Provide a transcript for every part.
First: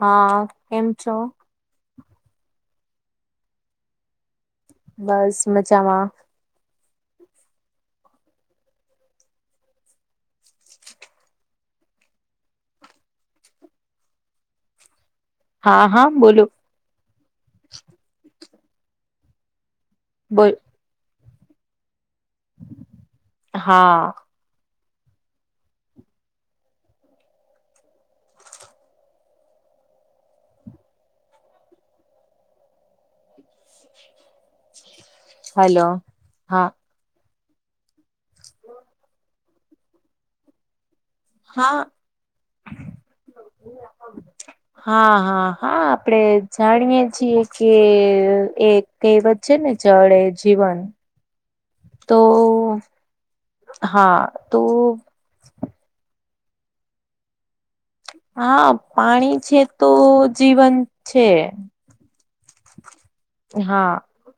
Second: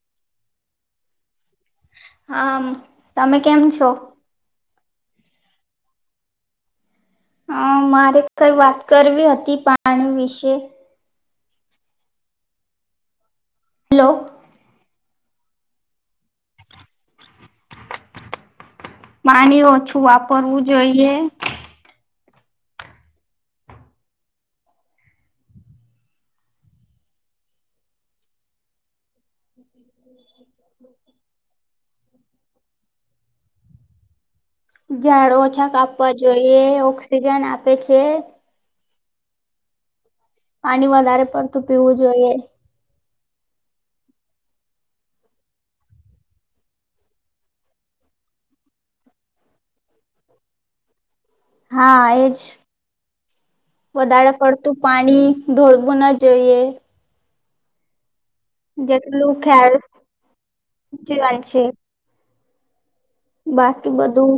હ કેમ છો? હા તમે કેમ છો? બસ મજામાં. હ મારે કઈ વાત કરવી હતી પાણી વિશે લો. હા હા બોલો પાણી ઓછું બોલ વાપરવું જોઈએ હા. હ હમ ઝાડ ઓછા હલો કાપવા જોઈએ હા ઓક્સિજન આપે છે. પાણી વધારે પડતું હા પીવું જોઈએ હા હા હા આપડે જાણીયએ છીએ કે એક કવત છે ને ચળે જીવન. હા તો એજ હા વધારે તો પડતું પાણી. ઢોળવું ન જોઈએ હા પાણી જેટલું છે ખ્યાલ તો જીવન છે. હા બાકી બધું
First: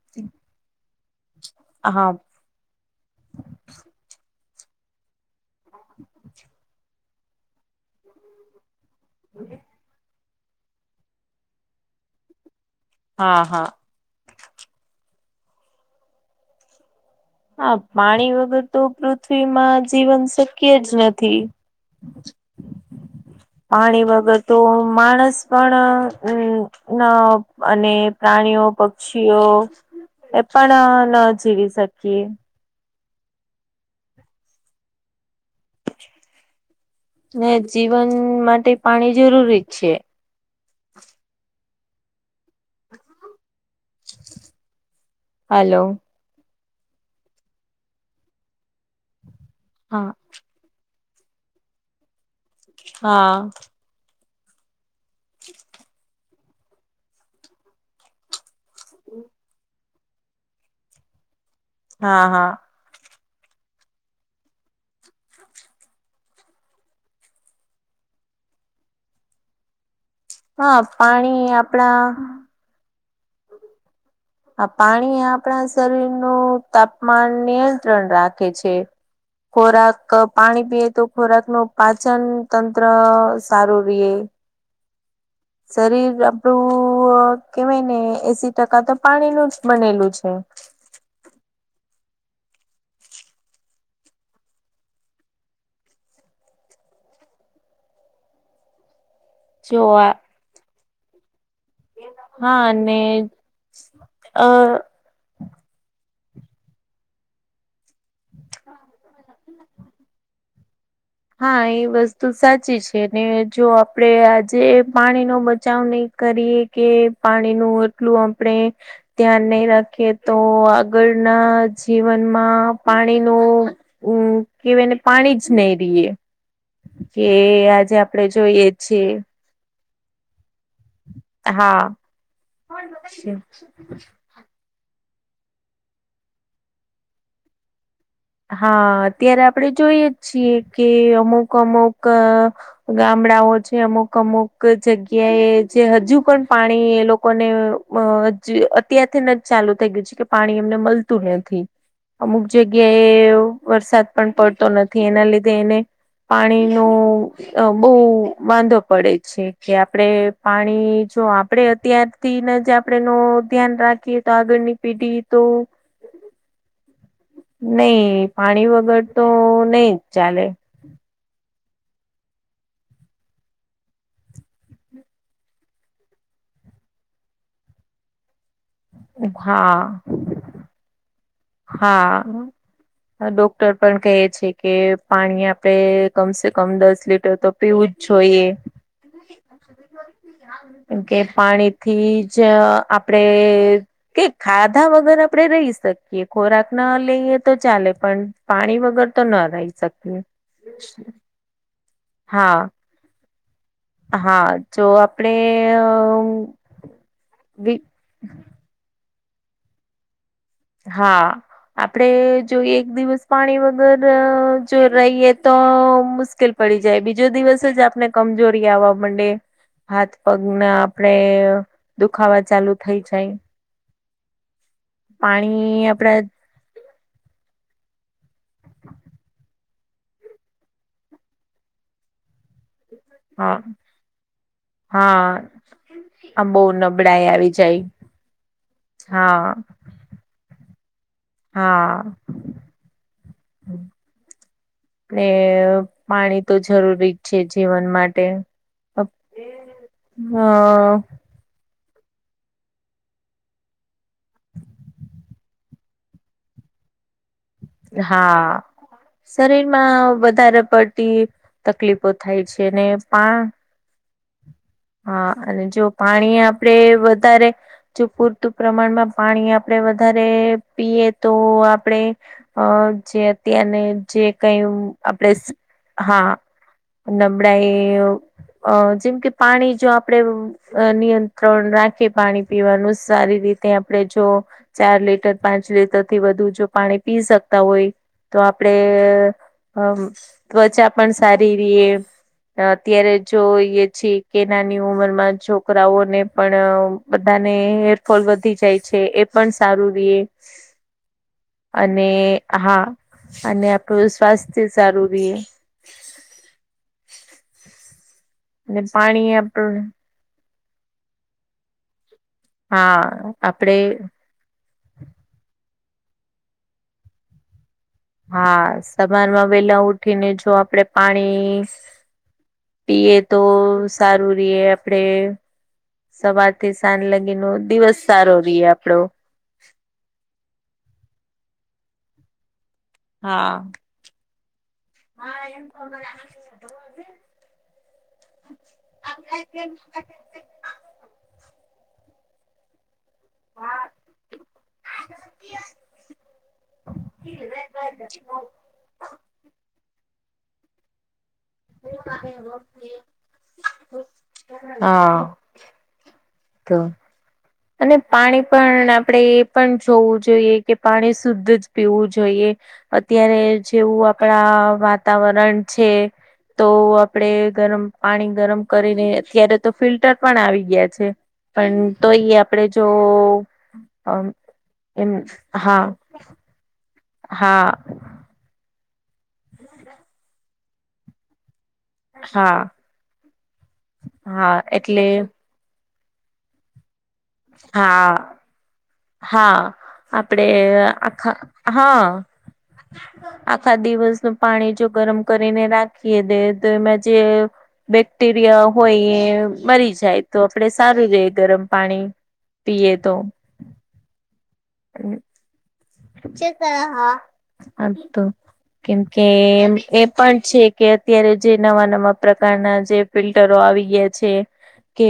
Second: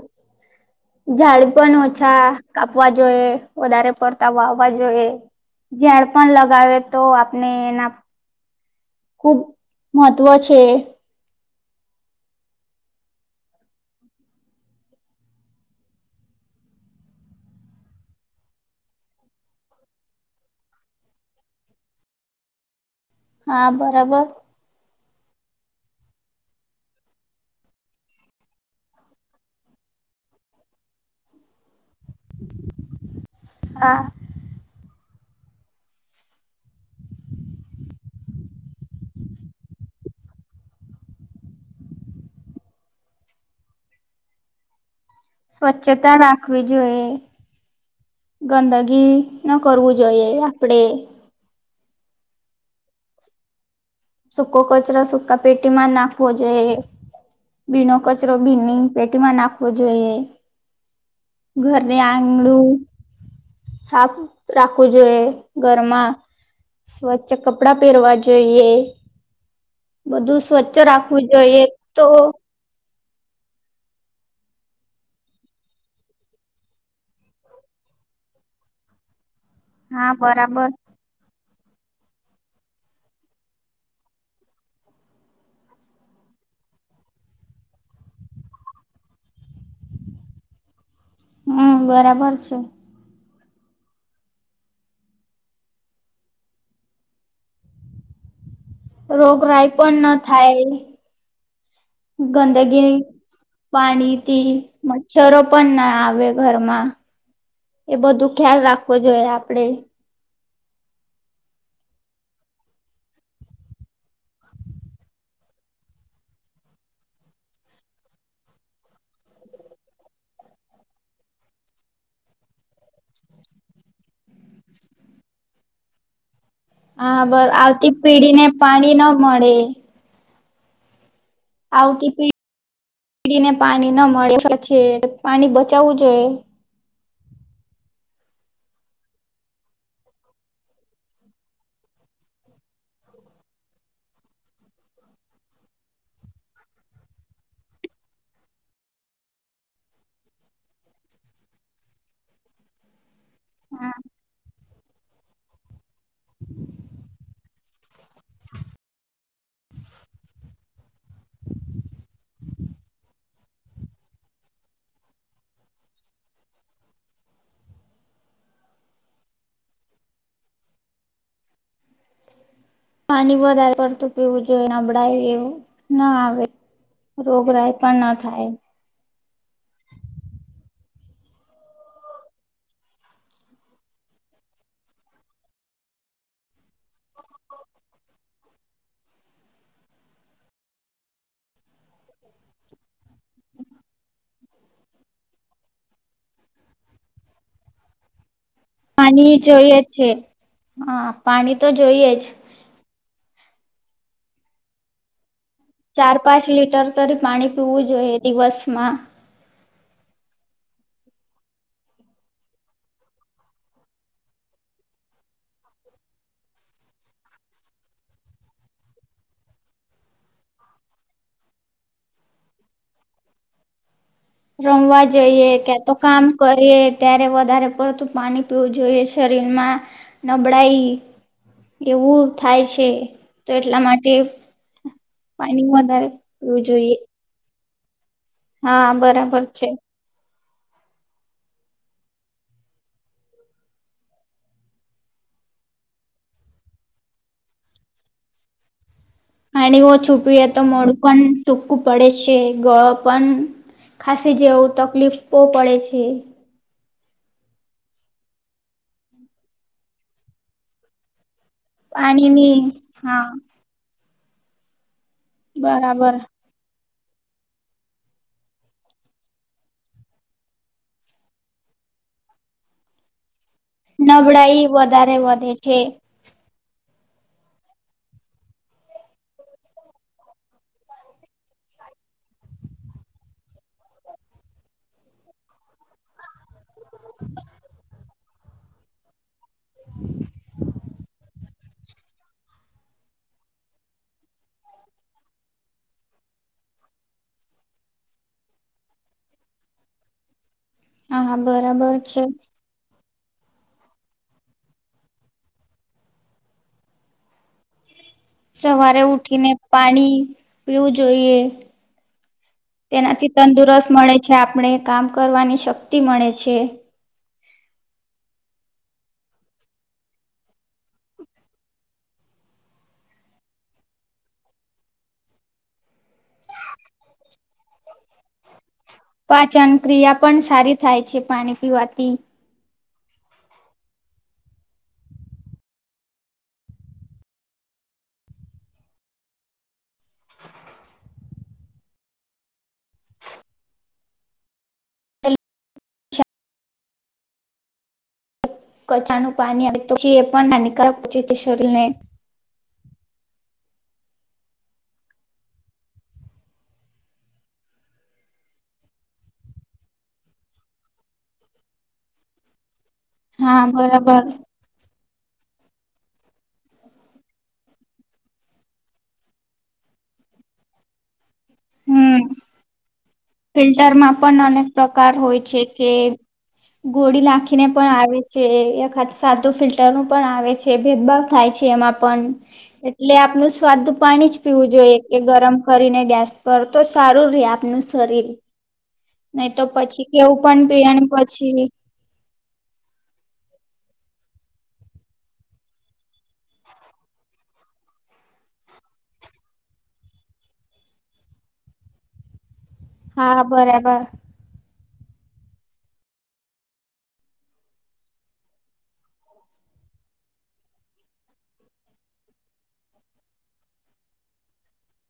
ઝાડ પણ હા ઓછા કાપવા જોઈએ વધારે પડતા વાવવા જોઈએ ઝડ પણ લગાવે તો આપને એના ખુબ મહત્વ છે. હા હા હા પાણી વગર તો પૃથ્વીમાં જીવન શક્ય જ નથી. [inaudible] પાણી બરાબર વગર તો માણસ પણ હમ્મ ના અને પ્રાણીઓ પક્ષીઓ એ પણ ન જીવી શકીએ. હા ને જીવન માટે પાણી જરૂરી જ છે. હલો સ્વચ્છતા રાખવી જોઈએ ગંદગી ન કરવું હા જોઈએ આપણે. હા. સૂકો કચરો સુકા પેટીમાં નાખવો જોઈએ ભીનો કચ રો ભીની પેટીમાં નાખવો જોઈએ ઘરને હા હા આંગળું સાફ રાખવું જોઈએ ઘરમાં સ્વચ્છ કપડાં પહેરવા જોઈએ. બધું હા સ્વચ્છ રાખવું પાણી જોઈએ આપણા તો આ પાણી આપણા શરીર નું તાપમાન નિયંત્રણ રાખે છે. [inaudible] ખોરાક હા પાણી બરાબર પીએ તો ખોરાક નું પાચન તંત્ર સારું રિયે. શરીર આપડું કેવાય ને એસી ટકા તો પાણી નું જ બનેલું છે. હમ્મ બરાબર છે. રોગરાાય જો પણ ન થાય. હા ગંદગી ને પાણી અ થી છરો પણ ના આવે ઘરમાં એ બધું ખ્યાલ રાખવો જોઈએ આપડે. હા એ વસ્તુ સાચી છે ને જો આપડે આજે પાણીનો બચાવ નહી કરીએ કે પાણી નું એટલું આપણે ધ્યાન નહી રાખે તો આગળના જીવનમાં પાણી નું ઉ કેવાયને પાણી જ નહી રિયે. હા કે બ આવતી આજે આપણેે પેઢીને જોઈએ પાણી છે. ન મળે આવતી પીડીને પાણી ન મળે પછી પાણી બચાવવું જોઈએ. હા અત્યારે આપણે જોઈએ છીએ કે અમુક અમુક ગામડાઓ છે અમુક અમુક જગ્યાએ જે હજુ પણ પાણી એ લોકોને અ અત્યારથીને જ ચાલુ થઈ ગયું છે કે પાણી એમને મળતું નથી અમુક જગ્યા કે હા વરસાદ પણ પડતો નથી એના લીધે એને પાણી નું અ બો વાંધો પડે છે કે આપડે પાણી જો આપડે અત્યારથી જ આપણે નો ધ્યાન રાખીએ તો આગળની પેઢી તો નહી પાણી વગર તો નહી જ ચાલે. પાણી વધારે પડતું પીવું જોઈએ નબળાય એવું ના આવે. રોગરાય પણ ના થાય. હા. હા, ડોક્ટર પણ કહે છે કે પાણી આપડે કમસે કમ દસ લીટર તો પીવું જ જોઈએ. કેમ કે પાણીથી જ આપ ડે કે ખાધા વગર આપડે રહી શકીએ. કે ખોરાક ના લઈએ તો ચાલે પણ પાણી વગર તો ન રહી જોઈએ છે શકીએ. હા પાણી તો જોઈએ જ. હા. હા! જો આપણેે ચાર પાંચ લીટર પાણી પીવું જોઈએ દિવસમાં. હા! આપડે જો એક દિવસ પાણી વગર જો રહીયએ તો મુશ્કેલ પડી જાય બીજો દિવસ જ આપને કમજોરી આવવા મંડે હાથ પગના આપણે દુખાવા ચાલુ થઇ જાય. રમવા જઈએ પાણી ક્યાં તો આપડા કામ કરીએ ત્યારે વધારે પડતું પાણી પીવું જોઈએ શરીરમાં નબળાઈ એવું થાય છે, તો હ એટલા માટે હા પાણી વધારે આમ પવું બહુ જોઈએ. નબળાઈ આવી જાય હા બરાબર હા છે. હા! [unintelligible] ને પાણી તો જરૂરી જ છે જીવન માટે. પાણી ઓછુ હ પી એ તો મોડુ પણ સૂકું પડે છે. ગળો પણ ખાસી જેવું તકલીફ પડે છે. હા શરીરમાં વધારે પડતી તકલીફો થાય પાણીની છે ને હા પા હા અને જો બરાબર પાણી આપડે વધારે જો પૂરતું પ્રમાણમાં પાણી આપણે વધારે પીએ તો આપણે અ જે અત્યારને જે કઈ નબળાઈ વધારે આપણે વધે છે હા નબળાઈ જેમ કે પાણી જો આપડે અ નિયંત્રણ રાખે પાણી પીવાનું સારી રીતે આપણે જો ચાર લીટર પાંચ લીટર થી વધુ જો પાણી પી શકતા હોય તો, આપણે ત્વચા પણ સારી ર અત્યારે જો એ પછ કે નાની ઉંમર માં છોકરાઓને પણ બધાને ફલ વધી જાય છે એ પણ સારું રએ [unintelligible] બરાબર અને છે હા અને આપણું સ્વાસ્થ્ય સારું રે. અને સવારે પાણી ઉઠીને આપણ પાણી પીવું જોઈએ. હા તેનાથી આપડે તંદુરસ્ત મળે છે આપણે કામ કરવાની શક્તિ મળે છે. હા સમારમાં વેલા ઉઠીને જો આપડે પાણી પીએ તો સારું રીએ આપડે- સવારથી સાંજ લગી ન દિવસ સારો રહીએ આપડો. પાચન ક્રિયા પણ સારી થાય છે પાણી પીવાથી. હા! હા એમ [inaudible] [unintelligible] કચાનું પાણી આવે તોછી એ પણ નાની કર પછ શ્રને હા તો અને પાણી પણ આપણે એ પણ જોવું જોઈએ કે પાણી શુદ્ધ જ પીવું જોઈએ અત્યારે હા જેવું બરાબર આપણા વાતાવરણ છે. તો આપડે ગરમ પાણી ગરમ કરીને અત્યારે તો ફિલ્ટર પણ આવી ગયા છે. પણ હમ તોયએ આપડે જો ફિલ્ટરમાં અમ પણ અનેક પ્રકાર એમ હોય છે કે હા ગોળી નાખીને હા પણ આવે છે એખાત સાદું ફિલ્ટર નું પણ આવે છે. જે ભેદભાવ થાય છે એમાં હા એટલે આપનું સ્વાદ પાણી જ હા પીવું જોઈએ એટલે કે ગરમ કરીને ગેસ પર તો સારું રે આપનું હા શરીર નહી હા તો પછી કેવું આપડે પણ પીણ આખા પછી. હા. [inaudible] આખા દિવસનું પાણી જો ગરમ કરીને રાખીએ દે તો એમાં જે બેક્ટેરિયા હોય એ મરી જાય તો આપડે સારું ર ગરમ પાણી પીએ તો. હા બરાબર. અને. હા હાતો કેમકે એ પણ છે કે અત્યારે જે નવા નવા પ્રકારના જે ફિલ્ટરો આવી ગયા છે. કે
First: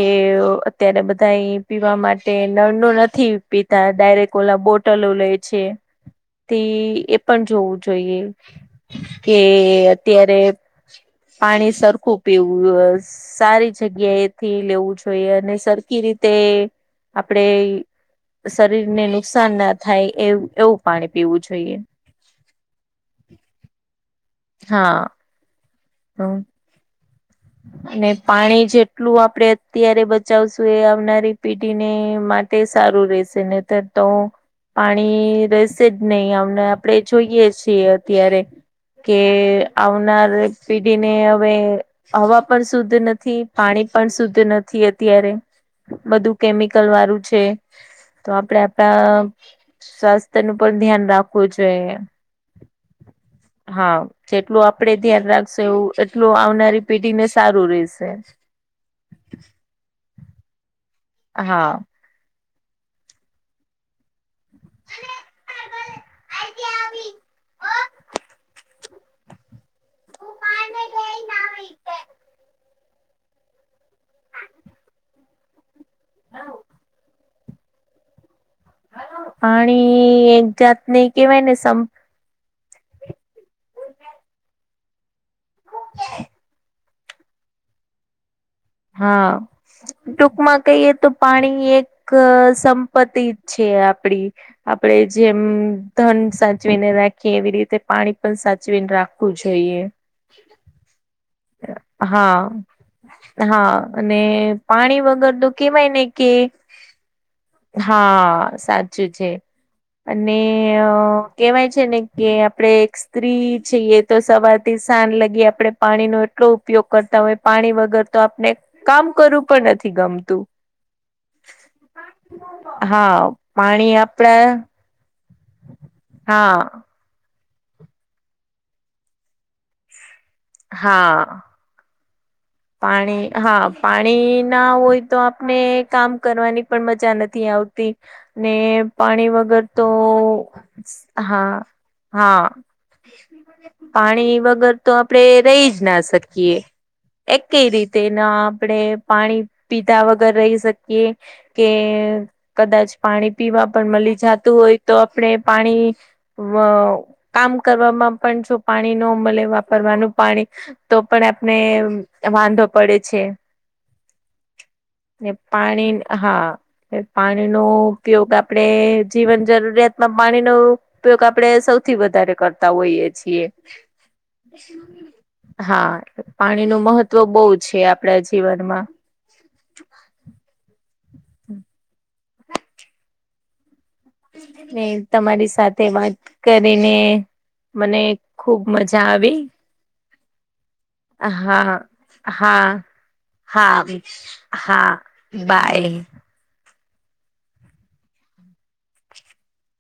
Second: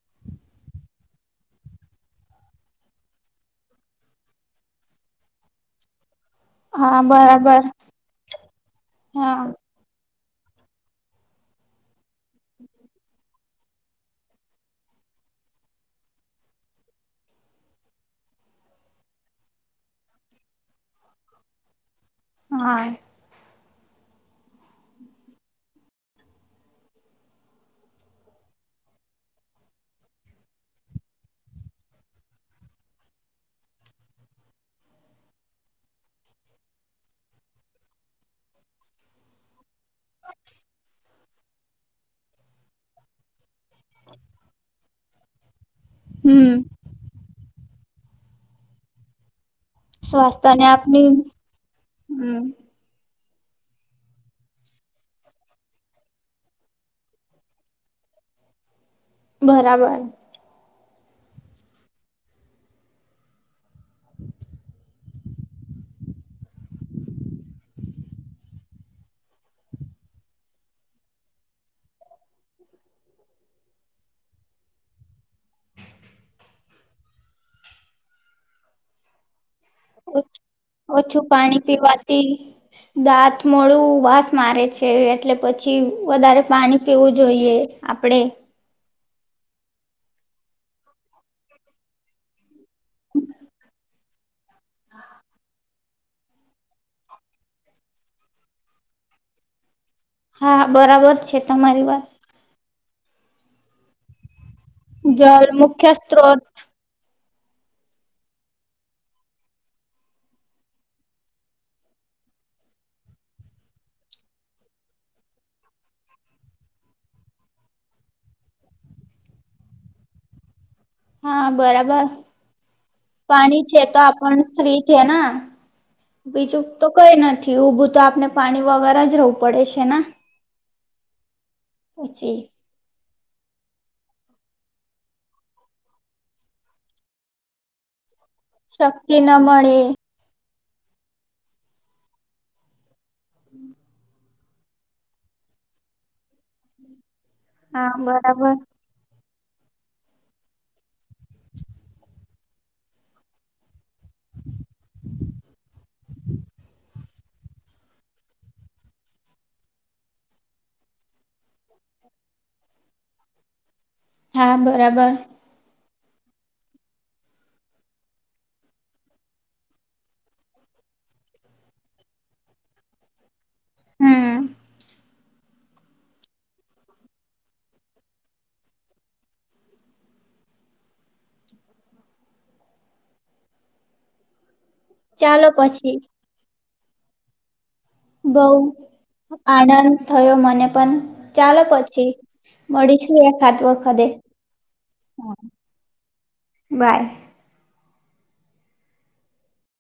અત્યારે બધા પીવા માટે નળ ન નથી પી ત ડાયરેક્ટ ઓલા બોટલો લે છે. થી હા એ પણ બરાબર જોવું જોઈએ હા કે અયારે પાણી સરખું પીવુંસ. સારી જગ્યાએથી લેવું જોઈએ અને સરખી રીતે આપણેે શરીરને નુકસાન ના થાય એ એવું પાણી પીવું જોઈએ. હા. હા. નઓ. અને પાણી જેટલું આપડે અત્યારે બચાવશું એ આવનારી પેઢીને માટે તે સારું રહેશે ને તો તો પાણી રહેશે જ નહીં અમને આપણેે જોઈએ છીએ અત્યારે કે આવનાર પેઢીને હવે હવા પણ શુદ્ધ નથી પાણી પણ શુદ્ધ નથી અત્યારે. બધું હમ કેમિકલ વાળું છે તો આપડે આપડા સ્વાસ્થ્ય નું સ્વાસ્થ્યને પણ આપની ધ્યાન રાખવું જોઈએ. હમ હા જેટલું આપડે ધ્યાન રાખશુ એવું એટલું આવનારી પેઢીને સારું રેશે. બરાબર. હા. હ [inaudible] હા [inaudible] પાણી એક ઓછું જાતનેકેવાય ને પાણી સં પીવાથી દાંત મોઢું વાસ મારે છે એટલે પછી વધારે પાણી પીવું જોઈએ આપડે. હા. ટૂંકમાં કહીએ તો પાણી એક સંપતિ છે આપડી આપણેે જેમ ધન સાચવીને રાખીએ એવી રીતે પાણી પણ સાચવીને રાખ જોઈએ. હા બરાબર છે તમારી વાત. હા હા અને પાણી વગર જળ તો કેવાય મુખ્ય ને કે સ્ત્રોત હા સાચું છે. અને અ કેહેવાય છે ને કે આપડે સ્ત્રી છીએ તો સવાર થી સાંજ લગી આપડણે પાણીનો એટલો ઉપયોગ કરતા હોય પાણી વગર તો આપને કામ કરવું પણ નથી ગમતું. હા બરાબર હા પાણી છે તો આપડા આપણ સ્ત્રી છે ને હા બીજું તો કઈ નથી ઊભું તો આપને પાણી વગર જ રહેવું પડે છે. હા પછી પાણી હા પાણી ના હોય તો આપને કામ કરવાની પણ મજા નથી આવતી ને શક્તિ પાણી ના વગર મળે તો હા હા પાણી વગર તો આપડે રહી જ ના શકીએ એક કઈ હા રીતે ના બરાબર આપણેે પાણી પીધા વગર રહી શકીએ કે કદાચ પાણી પીવા પણ મળી જતું હોય તો આપણે પાણી અ કામ કરવામાં પણ જો પાણી ન મળે વાપરવાનું પાણી તો પણ આપને વાંધો પડે છે હા બરાબર ને પાણી હા પાણીનો ઉપયોગ આપણેે જીવન જરૂરિયાત માં પાણી નો ઉપયોગ આપડણે સૌથી વધારે કરતા હોઈએ છીએ હમ હા પાણી નું મહત્વ બહુ છે આપણા જીવનમાં ને ચાલો તમારી સાથે પછી વાત કરીને મને બઉ ખુબ મજા આવી આનંદ થયો મને પણ ચાલો હા પછી હા મળીશું એકાદ હા વખતે હા બાય બાય